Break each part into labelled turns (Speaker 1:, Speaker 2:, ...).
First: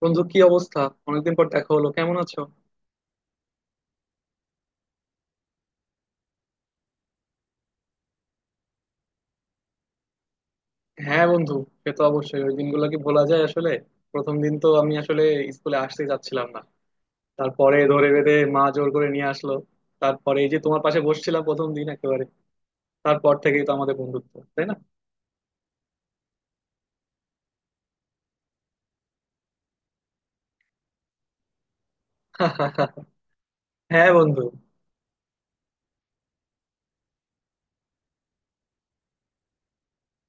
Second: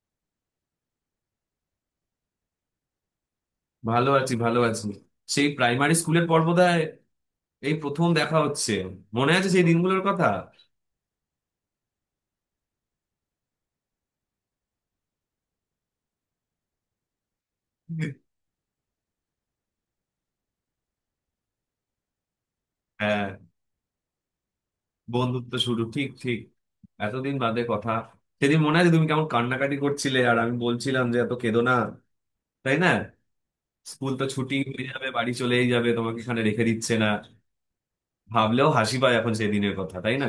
Speaker 1: বন্ধু কি অবস্থা? অনেকদিন পর দেখা হলো, কেমন আছো?
Speaker 2: ভালো আছি, ভালো আছি। সেই প্রাইমারি স্কুলের পর বোধহয় এই প্রথম দেখা হচ্ছে। মনে আছে সেই দিনগুলোর কথা?
Speaker 1: হ্যাঁ বন্ধু, সে তো অবশ্যই ওই দিনগুলো কি ভোলা যায় আসলে। প্রথম দিন তো আমি আসলে স্কুলে আসতে যাচ্ছিলাম না। তারপরে ধরে বেঁধে মা জোর করে নিয়ে আসলো। তারপরে এই যে তোমার পাশে বসছিলাম প্রথম দিন একেবারে।
Speaker 2: হ্যাঁ।
Speaker 1: তারপর থেকেই তো আমাদের বন্ধুত্ব, তাই না?
Speaker 2: বন্ধুত্ব শুরু, ঠিক ঠিক। এতদিন বাদে কথা। সেদিন মনে আছে তুমি কেমন কান্নাকাটি করছিলে আর আমি বলছিলাম যে এত কেঁদো না। তাই না?
Speaker 1: হ্যাঁ
Speaker 2: স্কুল তো
Speaker 1: বন্ধু।
Speaker 2: ছুটি হয়ে যাবে, বাড়ি চলেই যাবে, তোমাকে এখানে রেখে দিচ্ছে না। ভাবলেও হাসি পায় এখন সেই দিনের কথা, তাই না?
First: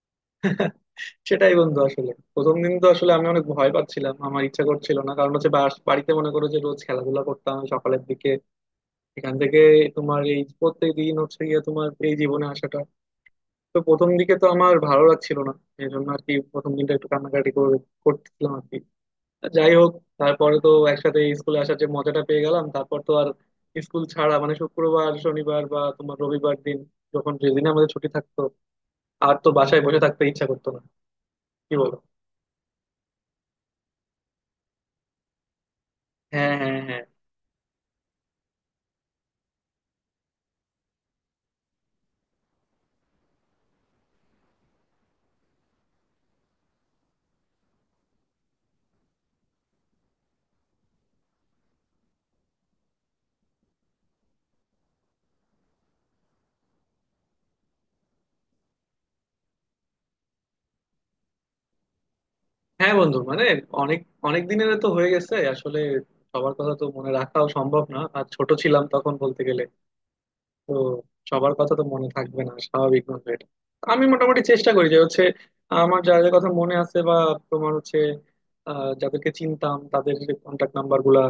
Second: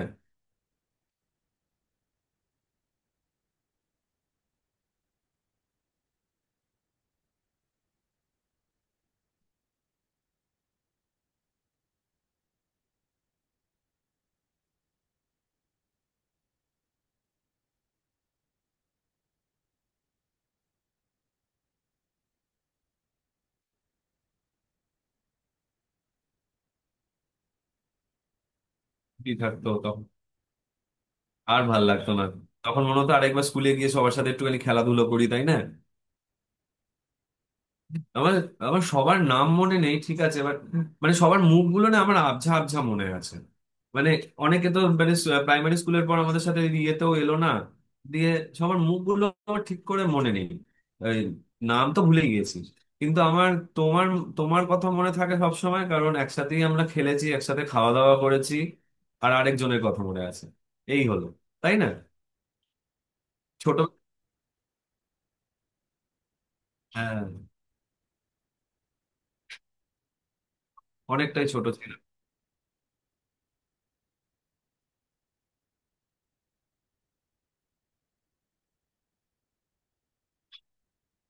Speaker 1: সেটাই বন্ধু, আসলে প্রথম দিন তো আসলে আমি অনেক ভয় পাচ্ছিলাম, আমার ইচ্ছা করছিল না, কারণ হচ্ছে বাড়িতে মনে করো যে রোজ খেলাধুলা করতাম সকালের দিকে। এখান থেকে তোমার এই প্রত্যেক দিন হচ্ছে গিয়ে তোমার এই জীবনে আসাটা, তো প্রথম দিকে তো আমার ভালো লাগছিল না। এই জন্য আর কি প্রথম দিনটা একটু কান্নাকাটি করে করতেছিলাম আর কি। যাই হোক, তারপরে তো একসাথে স্কুলে আসার যে মজাটা পেয়ে গেলাম, তারপর তো আর স্কুল ছাড়া মানে শুক্রবার শনিবার বা তোমার রবিবার দিন যখন যেদিন আমাদের ছুটি থাকতো
Speaker 2: ছুটি
Speaker 1: আর তো
Speaker 2: থাকতো
Speaker 1: বাসায় বসে
Speaker 2: তখন
Speaker 1: থাকতে ইচ্ছা করতো না।
Speaker 2: আর
Speaker 1: কি
Speaker 2: ভাল
Speaker 1: বলো?
Speaker 2: লাগতো না। তখন মনে হতো আরেকবার স্কুলে গিয়ে সবার সাথে একটুখানি খেলাধুলো করি, তাই না?
Speaker 1: হ্যাঁ, হ্যাঁ, হ্যাঁ।
Speaker 2: আমার আমার সবার নাম মনে নেই, ঠিক আছে, বাট মানে সবার মুখগুলো না আমার আবঝা আবঝা মনে আছে। মানে অনেকে তো মানে প্রাইমারি স্কুলের পর আমাদের সাথে ইয়েতেও এলো না। দিয়ে সবার মুখগুলো আমার ঠিক করে মনে নেই। এই, নাম তো ভুলে গিয়েছি। কিন্তু আমার তোমার তোমার কথা মনে থাকে সব সময়, কারণ একসাথেই আমরা খেলেছি, একসাথে খাওয়া দাওয়া করেছি। আর আরেকজনের কথা মনে আছে। এই হলো, তাই না?
Speaker 1: হ্যাঁ বন্ধু, মানে
Speaker 2: ছোট।
Speaker 1: অনেক অনেক দিনের তো হয়ে গেছে আসলে। সবার কথা তো মনে
Speaker 2: হ্যাঁ।
Speaker 1: রাখাও সম্ভব না, আর ছোট ছিলাম তখন বলতে গেলে। তো
Speaker 2: অনেকটাই
Speaker 1: সবার
Speaker 2: ছোট
Speaker 1: কথা তো
Speaker 2: ছিল।
Speaker 1: মনে থাকবে না স্বাভাবিক ভাবে এটা। আমি মোটামুটি চেষ্টা করি যে হচ্ছে আমার যাদের কথা মনে আছে বা তোমার হচ্ছে যাদেরকে চিনতাম তাদের কন্ট্যাক্ট নাম্বার গুলা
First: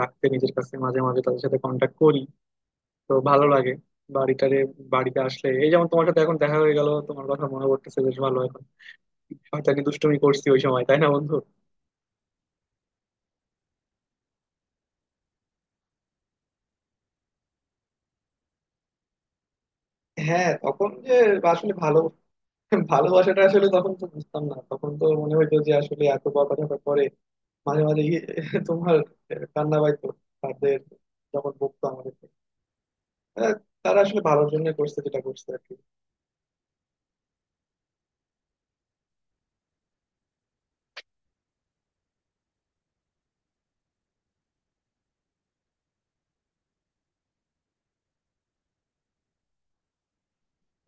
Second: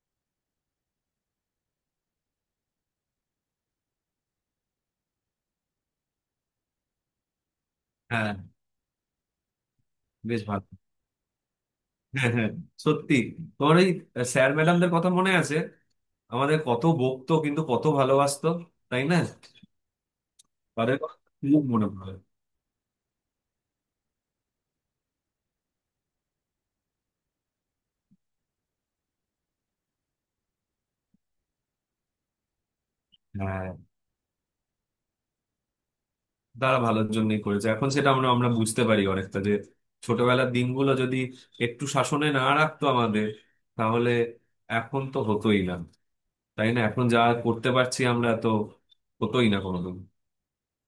Speaker 1: রাখতে নিজের কাছে, মাঝে মাঝে তাদের সাথে কন্ট্যাক্ট করি। তো ভালো লাগে বাড়িটারে বাড়িতে আসলে, এই যেমন তোমার সাথে এখন দেখা হয়ে গেল, তোমার কথা মনে পড়তেছে বেশ
Speaker 2: হ্যাঁ।
Speaker 1: ভালো এখন। শয়তানি দুষ্টুমি
Speaker 2: বেশ
Speaker 1: করছি ওই
Speaker 2: ভালো।
Speaker 1: সময়, তাই না বন্ধু?
Speaker 2: হ্যাঁ হ্যাঁ। সত্যি। তোমার ওই স্যার ম্যাডামদের কথা মনে আছে? আমাদের কত বকতো কিন্তু কত ভালোবাসতো, তাই না?
Speaker 1: হ্যাঁ, তখন
Speaker 2: তাদের
Speaker 1: যে
Speaker 2: কথা খুব
Speaker 1: আসলে
Speaker 2: মনে
Speaker 1: ভালো
Speaker 2: পড়ে।
Speaker 1: ভালোবাসাটা আসলে তখন তো বুঝতাম না, তখন তো মনে হইতো যে আসলে এত বড় কথা পরে মাঝে মাঝে গিয়ে তোমার কান্না পাইতো তাদের যখন বকতো আমাদেরকে। আহ,
Speaker 2: হ্যাঁ।
Speaker 1: তারা আসলে ভালোর জন্য করছে যেটা করছে আর কি।
Speaker 2: তারা ভালোর জন্যই করেছে, এখন সেটা আমরা আমরা বুঝতে পারি অনেকটা, যে ছোটবেলার দিনগুলো যদি একটু শাসনে না রাখতো আমাদের, তাহলে এখন তো হতোই না। তাই না? এখন যা করতে পারছি আমরা তো হতোই না কোনোদিন।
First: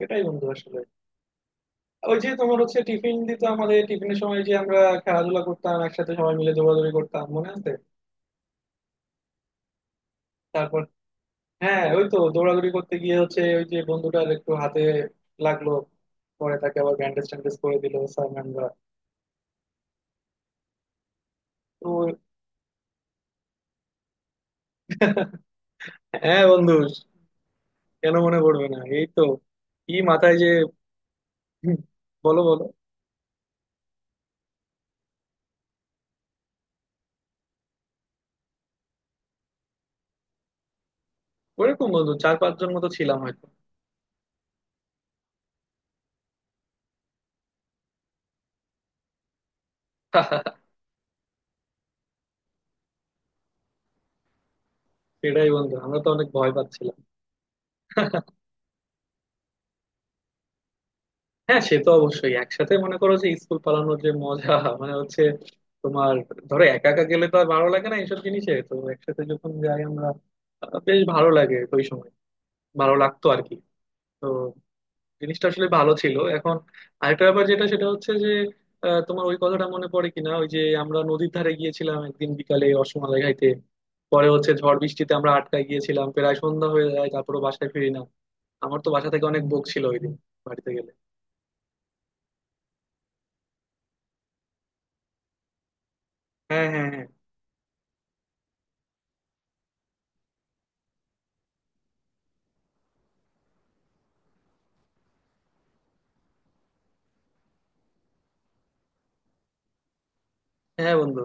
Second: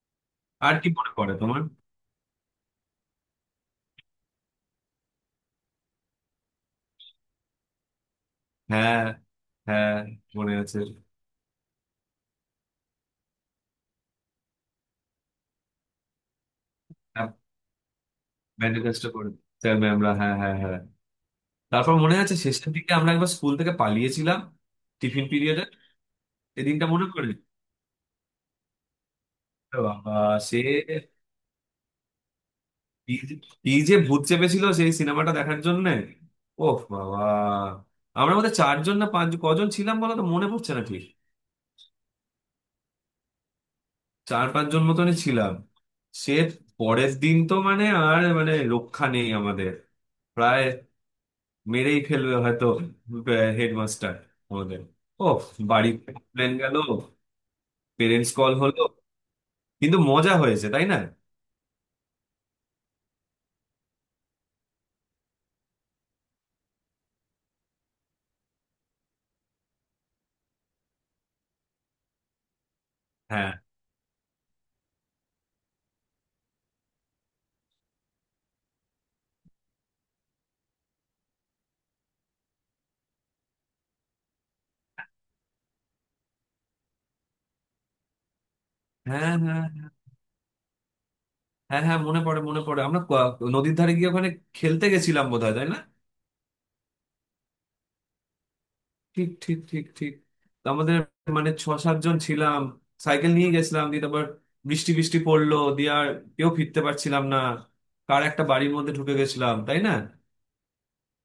Speaker 1: এটাই বন্ধু,
Speaker 2: আর
Speaker 1: আসলে
Speaker 2: কি মনে পড়ে তোমার?
Speaker 1: ওই যে তোমার হচ্ছে টিফিন দিত আমাদের, টিফিনের সময় যে আমরা খেলাধুলা করতাম একসাথে সবাই মিলে দৌড়াদৌড়ি করতাম, মনে আছে?
Speaker 2: হ্যাঁ হ্যাঁ, মনে আছে।
Speaker 1: তারপর হ্যাঁ ওই তো দৌড়াদৌড়ি করতে গিয়ে হচ্ছে ওই যে বন্ধুটার একটু হাতে লাগলো, পরে তাকে আবার ব্যান্ডেজ
Speaker 2: হ্যাঁ,
Speaker 1: ট্যান্ডেজ করে দিল স্যার ম্যামরা।
Speaker 2: ম্যানিফেস্টো করে স্যার ম্যামরা। হ্যাঁ হ্যাঁ হ্যাঁ।
Speaker 1: তো
Speaker 2: তারপর মনে আছে শেষের দিকে আমরা একবার স্কুল থেকে পালিয়েছিলাম, টিফিন পিরিয়ডে।
Speaker 1: হ্যাঁ বন্ধু,
Speaker 2: সেদিনটা মনে পড়ে।
Speaker 1: কেন মনে পড়বে না, এই তো।
Speaker 2: এ
Speaker 1: কি
Speaker 2: বাবা।
Speaker 1: মাথায় যে?
Speaker 2: সে
Speaker 1: বলো বলো।
Speaker 2: কি যে কি যে ভূত চেপেছিল সেই সিনেমাটা দেখার জন্য। ওহ বাবা। আমরা মধ্যে চারজন না পাঁচ কজন ছিলাম বলো তো, মনে পড়ছে না ঠিক।
Speaker 1: ওইরকম বন্ধু চার পাঁচজন মতো ছিলাম হয়তো।
Speaker 2: চার পাঁচজন মতনই ছিলাম। সে পরের দিন তো মানে আর মানে রক্ষা নেই আমাদের, প্রায় মেরেই ফেলবে হয়তো হেডমাস্টার আমাদের। ও,
Speaker 1: সেটাই বন্ধু, আমরা তো
Speaker 2: বাড়িতে
Speaker 1: অনেক ভয়
Speaker 2: প্লেন গেল,
Speaker 1: পাচ্ছিলাম।
Speaker 2: পেরেন্টস কল হলো। কিন্তু মজা হয়েছে, তাই না?
Speaker 1: হ্যাঁ, সে তো অবশ্যই একসাথে মনে করো যে স্কুল পালানোর যে মজা, মানে হচ্ছে তোমার ধরো একা একা গেলে তো আর ভালো লাগে না এইসব জিনিসে, তো একসাথে যখন যাই আমরা বেশ ভালো লাগে ওই সময়, ভালো লাগতো আর
Speaker 2: হ্যাঁ
Speaker 1: কি। তো জিনিসটা আসলে ভালো ছিল এখন। আরেকটা ব্যাপার যেটা সেটা হচ্ছে যে তোমার ওই কথাটা মনে পড়ে কিনা, ওই যে আমরা নদীর ধারে গিয়েছিলাম একদিন বিকালে রসমালাই খাইতে, পরে হচ্ছে ঝড় বৃষ্টিতে আমরা আটকায় গিয়েছিলাম, প্রায় সন্ধ্যা হয়ে যায় তারপরে বাসায় ফিরি না। আমার তো বাসা থেকে
Speaker 2: হ্যাঁ
Speaker 1: অনেক বক
Speaker 2: হ্যাঁ
Speaker 1: ছিল ওই দিন বাড়িতে গেলে।
Speaker 2: হ্যাঁ হ্যাঁ। মনে পড়ে আমরা নদীর ধারে গিয়ে ওখানে খেলতে গেছিলাম বোধহয়, তাই না?
Speaker 1: হ্যাঁ, হ্যাঁ, হ্যাঁ।
Speaker 2: ঠিক ঠিক ঠিক ঠিক। তো আমাদের মানে ছ সাতজন ছিলাম, সাইকেল নিয়ে গেছিলাম, দিয়ে তারপর বৃষ্টি বৃষ্টি পড়লো, দিয়ে আর কেউ ফিরতে পারছিলাম না। কার একটা বাড়ির মধ্যে ঢুকে গেছিলাম, তাই না?
Speaker 1: হ্যাঁ বন্ধু,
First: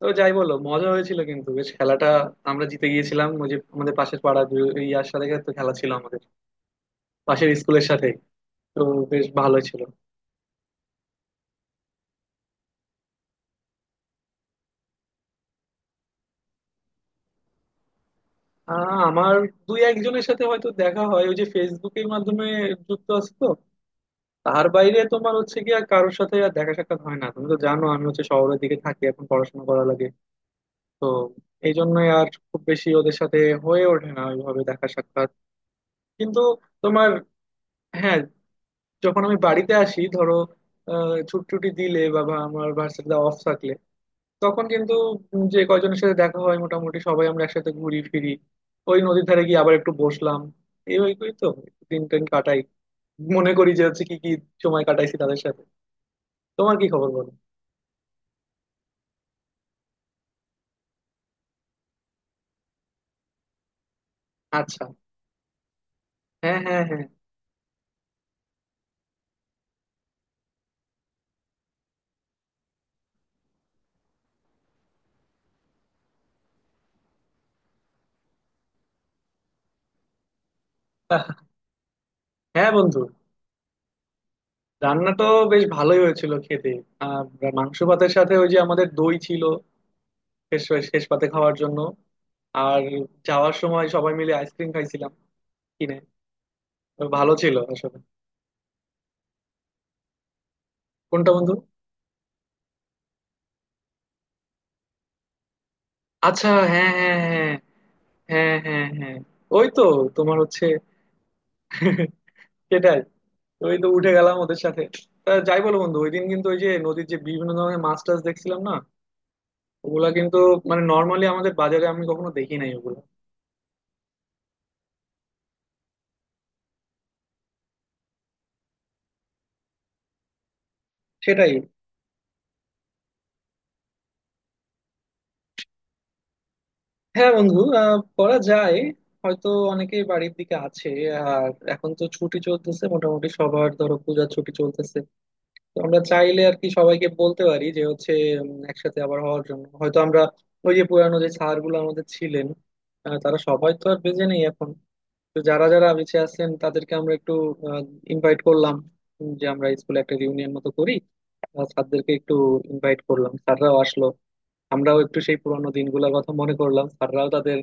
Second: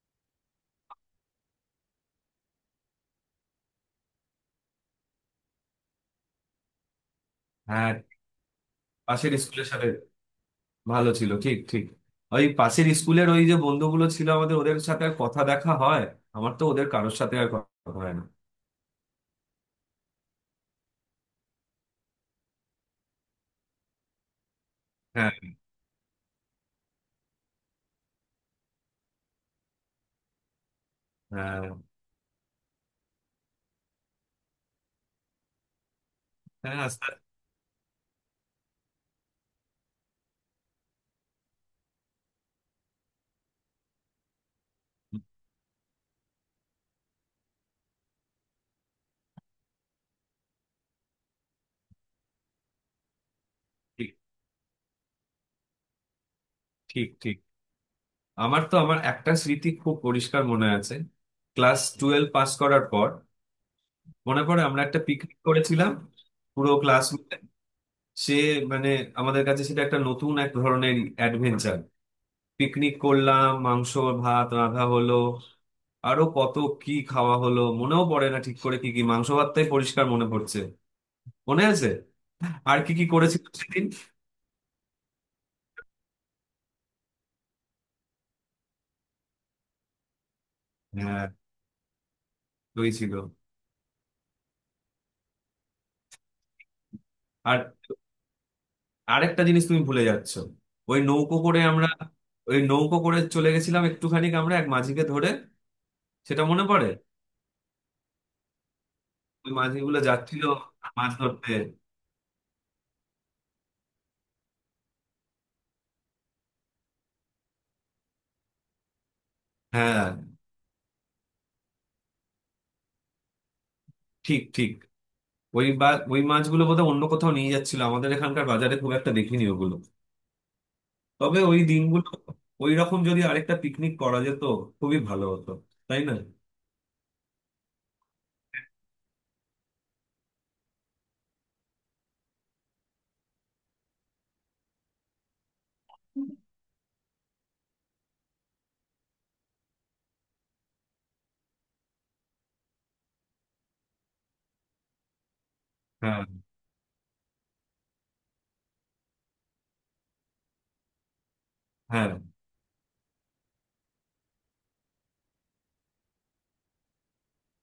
Speaker 1: তো যাই বলো মজা হয়েছিল কিন্তু বেশ। খেলাটা আমরা জিতে গিয়েছিলাম, ওই যে আমাদের পাশের পাড়া ইয়ার সাথে তো খেলা ছিল আমাদের, পাশের স্কুলের
Speaker 2: হ্যাঁ।
Speaker 1: সাথে। তো বেশ
Speaker 2: পাশের
Speaker 1: ভালো
Speaker 2: স্কুলের
Speaker 1: ছিল।
Speaker 2: সাথে। ভালো ছিল, ঠিক ঠিক। ওই পাশের স্কুলের ওই যে বন্ধুগুলো ছিল আমাদের, ওদের সাথে আর কথা দেখা হয়। আমার তো ওদের কারোর সাথে আর কথা হয় না।
Speaker 1: আমার দুই একজনের সাথে হয়তো দেখা হয় ওই যে ফেসবুকের মাধ্যমে যুক্ত আছে তো, তার বাইরে
Speaker 2: হ্যাঁ
Speaker 1: তোমার
Speaker 2: হ্যাঁ
Speaker 1: হচ্ছে গিয়ে আর কারোর সাথে আর দেখা সাক্ষাৎ হয় না। তুমি তো জানো আমি হচ্ছে শহরের দিকে থাকি এখন, পড়াশোনা করা লাগে তো,
Speaker 2: হ্যাঁ।
Speaker 1: এই জন্যই আর খুব বেশি ওদের সাথে হয়ে ওঠে না ওইভাবে দেখা সাক্ষাৎ। কিন্তু
Speaker 2: হ্যাঁ,
Speaker 1: তোমার,
Speaker 2: আস্তে।
Speaker 1: হ্যাঁ, যখন আমি বাড়িতে আসি ধরো ছুটি টুটি দিলে বা বা আমার ভার্সিটিতে অফ থাকলে, তখন কিন্তু যে কয়জনের সাথে দেখা হয় মোটামুটি সবাই আমরা একসাথে ঘুরি ফিরি। ওই নদীর ধারে গিয়ে আবার একটু বসলাম, এই ওই করেই তো দিন টেন কাটাই। মনে করি যে হচ্ছে
Speaker 2: ঠিক
Speaker 1: কি কি সময় কাটাইছি তাদের সাথে। তোমার কি
Speaker 2: ঠিক
Speaker 1: খবর বলো?
Speaker 2: ঠিক। আমার তো আমার একটা স্মৃতি খুব পরিষ্কার মনে আছে। ক্লাস টুয়েলভ পাস করার পর মনে পড়ে আমরা
Speaker 1: আচ্ছা,
Speaker 2: একটা পিকনিক করেছিলাম,
Speaker 1: হ্যাঁ,
Speaker 2: পুরো
Speaker 1: হ্যাঁ, হ্যাঁ।
Speaker 2: ক্লাস মিলে। সে মানে আমাদের কাছে সেটা একটা নতুন এক ধরনের অ্যাডভেঞ্চার। পিকনিক করলাম, মাংস ভাত রাঁধা হলো, আরো কত কি খাওয়া হলো মনেও পড়ে না ঠিক করে। কি কি মাংস ভাতটাই পরিষ্কার মনে পড়ছে।
Speaker 1: আহ,
Speaker 2: মনে আছে।
Speaker 1: হ্যাঁ
Speaker 2: আর কি
Speaker 1: বন্ধু,
Speaker 2: কি করেছিল সেদিন?
Speaker 1: রান্না তো বেশ ভালোই হয়েছিল খেতে। আর মাংস ভাতের সাথে ওই যে আমাদের দই ছিল শেষ, শেষ পাতে
Speaker 2: হ্যাঁ।
Speaker 1: খাওয়ার জন্য। আর
Speaker 2: ওই ছিল।
Speaker 1: যাওয়ার সময় সবাই মিলে আইসক্রিম খাইছিলাম কিনে। তো ভালো ছিল
Speaker 2: আর
Speaker 1: আসলে।
Speaker 2: আরেকটা জিনিস তুমি ভুলে যাচ্ছ। ওই
Speaker 1: কোনটা
Speaker 2: নৌকো
Speaker 1: বন্ধু?
Speaker 2: করে আমরা ওই নৌকো করে চলে গেছিলাম একটুখানি, আমরা এক মাঝিকে ধরে। সেটা
Speaker 1: আচ্ছা,
Speaker 2: মনে
Speaker 1: হ্যাঁ,
Speaker 2: পড়ে।
Speaker 1: হ্যাঁ, হ্যাঁ। হ্যাঁ, হ্যাঁ, হ্যাঁ।
Speaker 2: ওই
Speaker 1: ওই তো
Speaker 2: মাঝিগুলো
Speaker 1: তোমার
Speaker 2: যাচ্ছিল
Speaker 1: হচ্ছে
Speaker 2: মাছ ধরতে।
Speaker 1: সেটাই, ওই তো উঠে গেলাম ওদের সাথে। তা যাই বলো বন্ধু, ওই দিন কিন্তু ওই যে নদীর যে বিভিন্ন ধরনের মাছ টাছ দেখছিলাম না, ওগুলা
Speaker 2: হ্যাঁ,
Speaker 1: কিন্তু মানে নর্মালি আমাদের বাজারে আমি কখনো দেখি নাই ওগুলো।
Speaker 2: ঠিক ঠিক। ওই বা ওই মাছগুলো বোধহয় অন্য কোথাও নিয়ে যাচ্ছিল, আমাদের এখানকার বাজারে খুব একটা দেখিনি ওগুলো। তবে
Speaker 1: সেটাই।
Speaker 2: ওই দিনগুলো, ওই রকম যদি আরেকটা পিকনিক করা যেত, খুবই ভালো হতো, তাই না?
Speaker 1: হ্যাঁ বন্ধু, আহ করা যায়, হয়তো অনেকেই বাড়ির দিকে আছে। আর এখন তো ছুটি চলতেছে মোটামুটি সবার, ধরো পূজার ছুটি চলতেছে। তো আমরা চাইলে আর কি সবাইকে বলতে পারি যে হচ্ছে একসাথে আবার হওয়ার জন্য হয়তো আমরা ওই যে পুরানো যে স্যার গুলো আমাদের ছিলেন, তারা সবাই তো আর বেঁচে নেই এখন, তো যারা যারা বেঁচে
Speaker 2: হ্যাঁ
Speaker 1: আছেন তাদেরকে আমরা একটু ইনভাইট করলাম, যে আমরা স্কুলে একটা রিউনিয়ন মতো করি,
Speaker 2: হ্যাঁ।
Speaker 1: স্যারদেরকে একটু ইনভাইট করলাম, স্যাররাও আসলো, আমরাও একটু সেই পুরানো দিনগুলোর কথা মনে করলাম, স্যাররাও তাদের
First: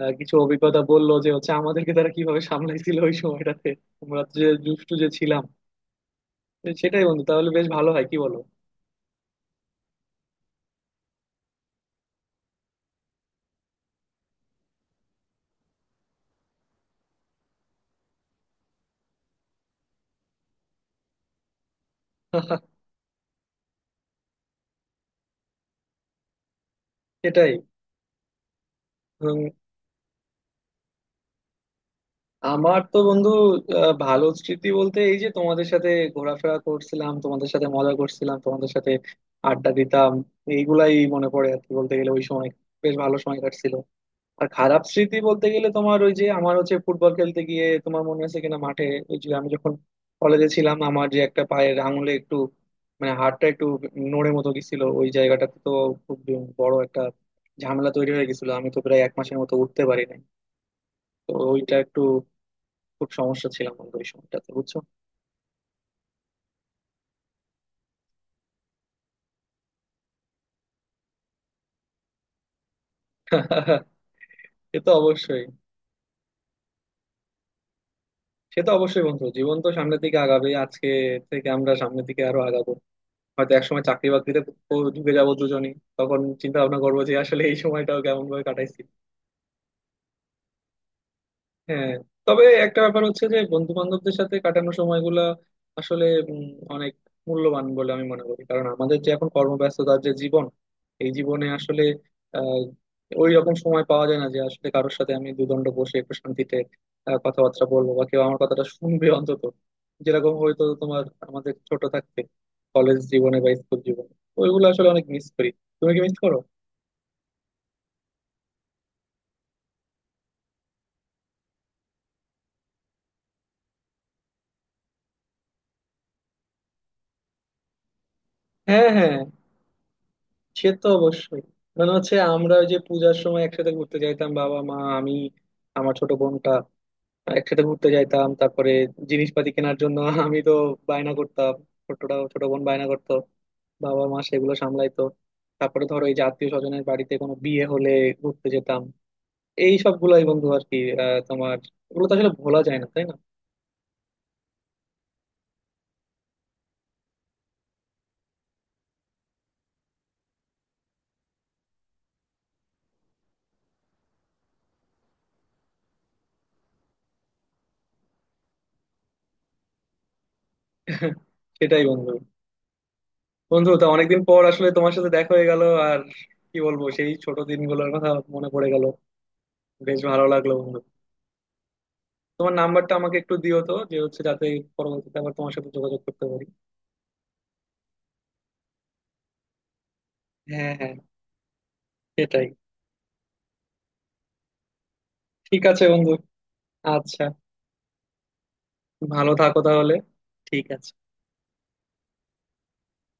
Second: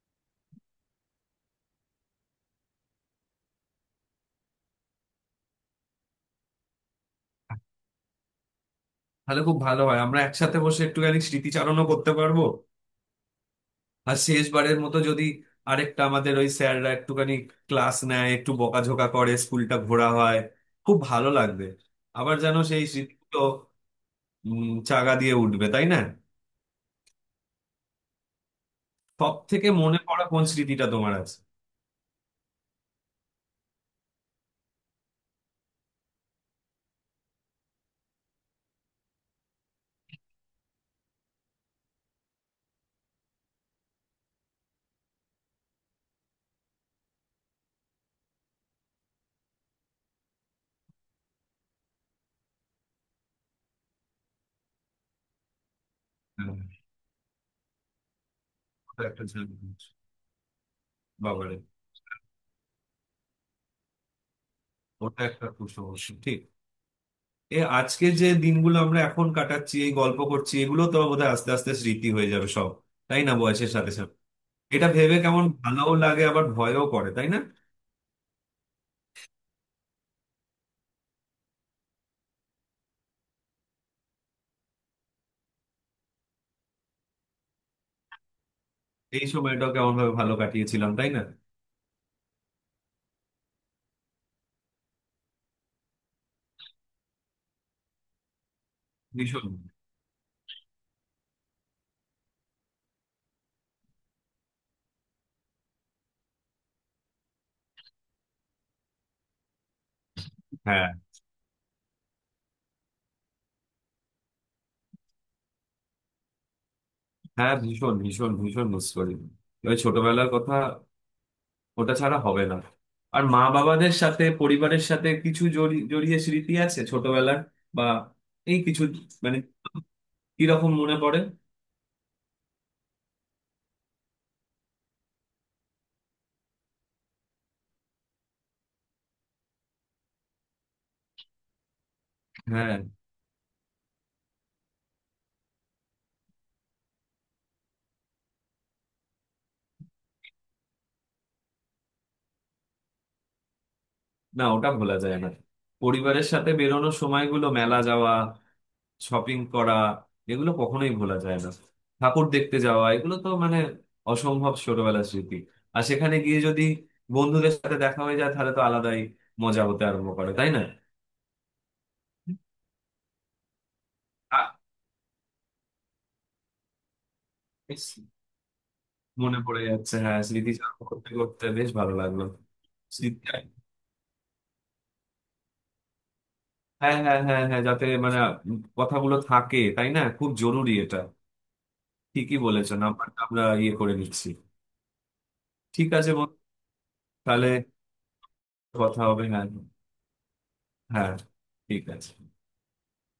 Speaker 1: কিছু অভিজ্ঞতা বললো যে হচ্ছে আমাদেরকে তারা কিভাবে সামলাইছিল ওই সময়টাতে আমরা যে দুষ্টু যে ছিলাম। তো সেটাই বন্ধু, তাহলে বেশ ভালো হয় কি বলো?
Speaker 2: তাহলে খুব ভালো হয়, আমরা একসাথে বসে একটুখানি স্মৃতিচারণও করতে পারবো। আর শেষবারের মতো যদি আরেকটা, আমাদের ওই স্যাররা একটুখানি ক্লাস নেয়, একটু বকাঝকা করে, স্কুলটা ঘোরা হয়, খুব ভালো লাগবে। আবার যেন সেই স্মৃতিগুলো চাগা দিয়ে উঠবে, তাই না?
Speaker 1: সেটাই।
Speaker 2: সব
Speaker 1: উম,
Speaker 2: থেকে মনে পড়া কোন স্মৃতিটা তোমার আছে?
Speaker 1: আমার তো বন্ধু ভালো স্মৃতি বলতে এই যে তোমাদের সাথে ঘোরাফেরা করছিলাম, তোমাদের সাথে মজা করছিলাম, তোমাদের সাথে আড্ডা দিতাম, এইগুলাই মনে পড়ে আর কি বলতে গেলে। ওই সময় বেশ ভালো সময় কাটছিল। আর খারাপ স্মৃতি বলতে গেলে তোমার ওই যে আমার হচ্ছে ফুটবল খেলতে গিয়ে তোমার মনে আছে কিনা মাঠে, ওই যে আমি যখন কলেজে ছিলাম আমার যে একটা পায়ের আঙুলে একটু মানে হাড়টা একটু নড়ে মতো গেছিল ওই জায়গাটাতে, তো খুব
Speaker 2: হ্যাঁ,
Speaker 1: বড় একটা ঝামেলা তৈরি হয়ে গেছিল, আমি তো প্রায়
Speaker 2: ওটা
Speaker 1: এক
Speaker 2: একটা
Speaker 1: মাসের মতো উঠতে
Speaker 2: ঝামেলা।
Speaker 1: পারি নাই। তো
Speaker 2: বাবারে।
Speaker 1: ওইটা একটু খুব সমস্যা ছিলাম বন্ধু ওই সময়টাতে, বুঝছো?
Speaker 2: ওটা একটা খুব সমস্যা, ঠিক। এ আজকে যে দিনগুলো আমরা এখন কাটাচ্ছি, এই গল্প করছি, এগুলো তো বোধহয় আস্তে আস্তে স্মৃতি হয়ে যাবে সব, তাই না, বয়সের সাথে সাথে?
Speaker 1: সে
Speaker 2: এটা
Speaker 1: তো
Speaker 2: ভেবে
Speaker 1: অবশ্যই।
Speaker 2: কেমন ভালোও লাগে আবার ভয়ও করে, তাই না?
Speaker 1: সে তো অবশ্যই বন্ধু, জীবন তো সামনের দিকে আগাবে, আজকে থেকে আমরা সামনের দিকে আরো আগাবো, হয়তো একসময় চাকরি বাকরিতে ঢুকে যাবো দুজনেই, তখন চিন্তা ভাবনা করবো যে আসলে এই সময়টাও কেমন ভাবে কাটাইছি।
Speaker 2: এই সময়টাও কেমন ভাবে ভালো কাটিয়েছিলাম, তাই না?
Speaker 1: হ্যাঁ। তবে একটা ব্যাপার হচ্ছে যে বন্ধু বান্ধবদের সাথে কাটানো সময়গুলা আসলে উম, অনেক মূল্যবান বলে আমি মনে করি, কারণ আমাদের যে এখন
Speaker 2: ভীষণ।
Speaker 1: কর্মব্যস্ততার যে জীবন, এই জীবনে আসলে আহ ওই রকম সময় পাওয়া যায় না যে আসলে কারোর সাথে আমি দুদণ্ড বসে একটু শান্তিতে কথাবার্তা বলবো বা কেউ আমার কথাটা শুনবে অন্তত, যেরকম হয়তো
Speaker 2: হ্যাঁ
Speaker 1: তোমার আমাদের ছোট থাকতে কলেজ জীবনে বা স্কুল জীবনে ওইগুলো আসলে অনেক মিস করি। তুমি কি মিস করো?
Speaker 2: হ্যাঁ, ভীষণ ভীষণ ভীষণ মিস করি ওই ছোটবেলার কথা। ওটা ছাড়া হবে না। আর মা বাবাদের সাথে, পরিবারের সাথে কিছু জড়িয়ে স্মৃতি আছে ছোটবেলার। বা এই কিছু
Speaker 1: হ্যাঁ, হ্যাঁ,
Speaker 2: মানে
Speaker 1: সে
Speaker 2: কিরকম
Speaker 1: তো
Speaker 2: মনে পড়ে।
Speaker 1: অবশ্যই। মানে হচ্ছে আমরা ওই যে পূজার সময় একসাথে ঘুরতে যাইতাম বাবা মা আমি আমার ছোট বোনটা, একসাথে ঘুরতে যাইতাম, তারপরে জিনিসপাতি কেনার জন্য আমি তো বায়না করতাম, ছোটটা ছোট বোন
Speaker 2: হ্যাঁ।
Speaker 1: বায়না করতো, বাবা মা সেগুলো সামলাইতো। তারপরে ধরো এই যে আত্মীয় স্বজনের বাড়িতে কোনো বিয়ে হলে ঘুরতে যেতাম, এই সবগুলাই বন্ধু আর কি। তোমার এগুলো তো আসলে ভোলা যায় না, তাই না?
Speaker 2: না, ওটা ভোলা যায় না। পরিবারের সাথে বেরোনোর সময়গুলো, মেলা যাওয়া, শপিং করা, এগুলো কখনোই ভোলা যায় না। ঠাকুর দেখতে যাওয়া, এগুলো তো মানে অসম্ভব ছোটবেলার স্মৃতি। আর সেখানে গিয়ে যদি বন্ধুদের সাথে দেখা হয়ে যায়, তাহলে তো আলাদাই মজা হতে আরম্ভ করে, তাই না?
Speaker 1: সেটাই বন্ধু। বন্ধু তো অনেকদিন পর
Speaker 2: আ-
Speaker 1: আসলে তোমার সাথে দেখা হয়ে গেল, আর কি বলবো, সেই ছোট
Speaker 2: ইস,
Speaker 1: দিনগুলোর কথা মনে পড়ে গেল।
Speaker 2: মনে পড়ে যাচ্ছে।
Speaker 1: বেশ
Speaker 2: হ্যাঁ,
Speaker 1: ভালো লাগলো বন্ধু।
Speaker 2: স্মৃতিচারণ করতে করতে বেশ ভালো লাগলো।
Speaker 1: তোমার নাম্বারটা আমাকে
Speaker 2: স্মৃতি-
Speaker 1: একটু দিও তো, যে হচ্ছে যাতে পরবর্তীতে আবার তোমার সাথে যোগাযোগ করতে পারি।
Speaker 2: হ্যাঁ হ্যাঁ হ্যাঁ হ্যাঁ, যাতে মানে কথাগুলো থাকে, তাই না? খুব জরুরি
Speaker 1: হ্যাঁ, হ্যাঁ।
Speaker 2: এটা। ঠিকই
Speaker 1: সেটাই,
Speaker 2: বলেছেন। আমরা আমরা ইয়ে করে নিচ্ছি।
Speaker 1: ঠিক আছে
Speaker 2: ঠিক
Speaker 1: বন্ধু।
Speaker 2: আছে বন্ধু,
Speaker 1: আচ্ছা,
Speaker 2: তাহলে কথা হবে।
Speaker 1: ভালো
Speaker 2: হ্যাঁ
Speaker 1: থাকো তাহলে, ঠিক আছে।
Speaker 2: হ্যাঁ। ঠিক আছে।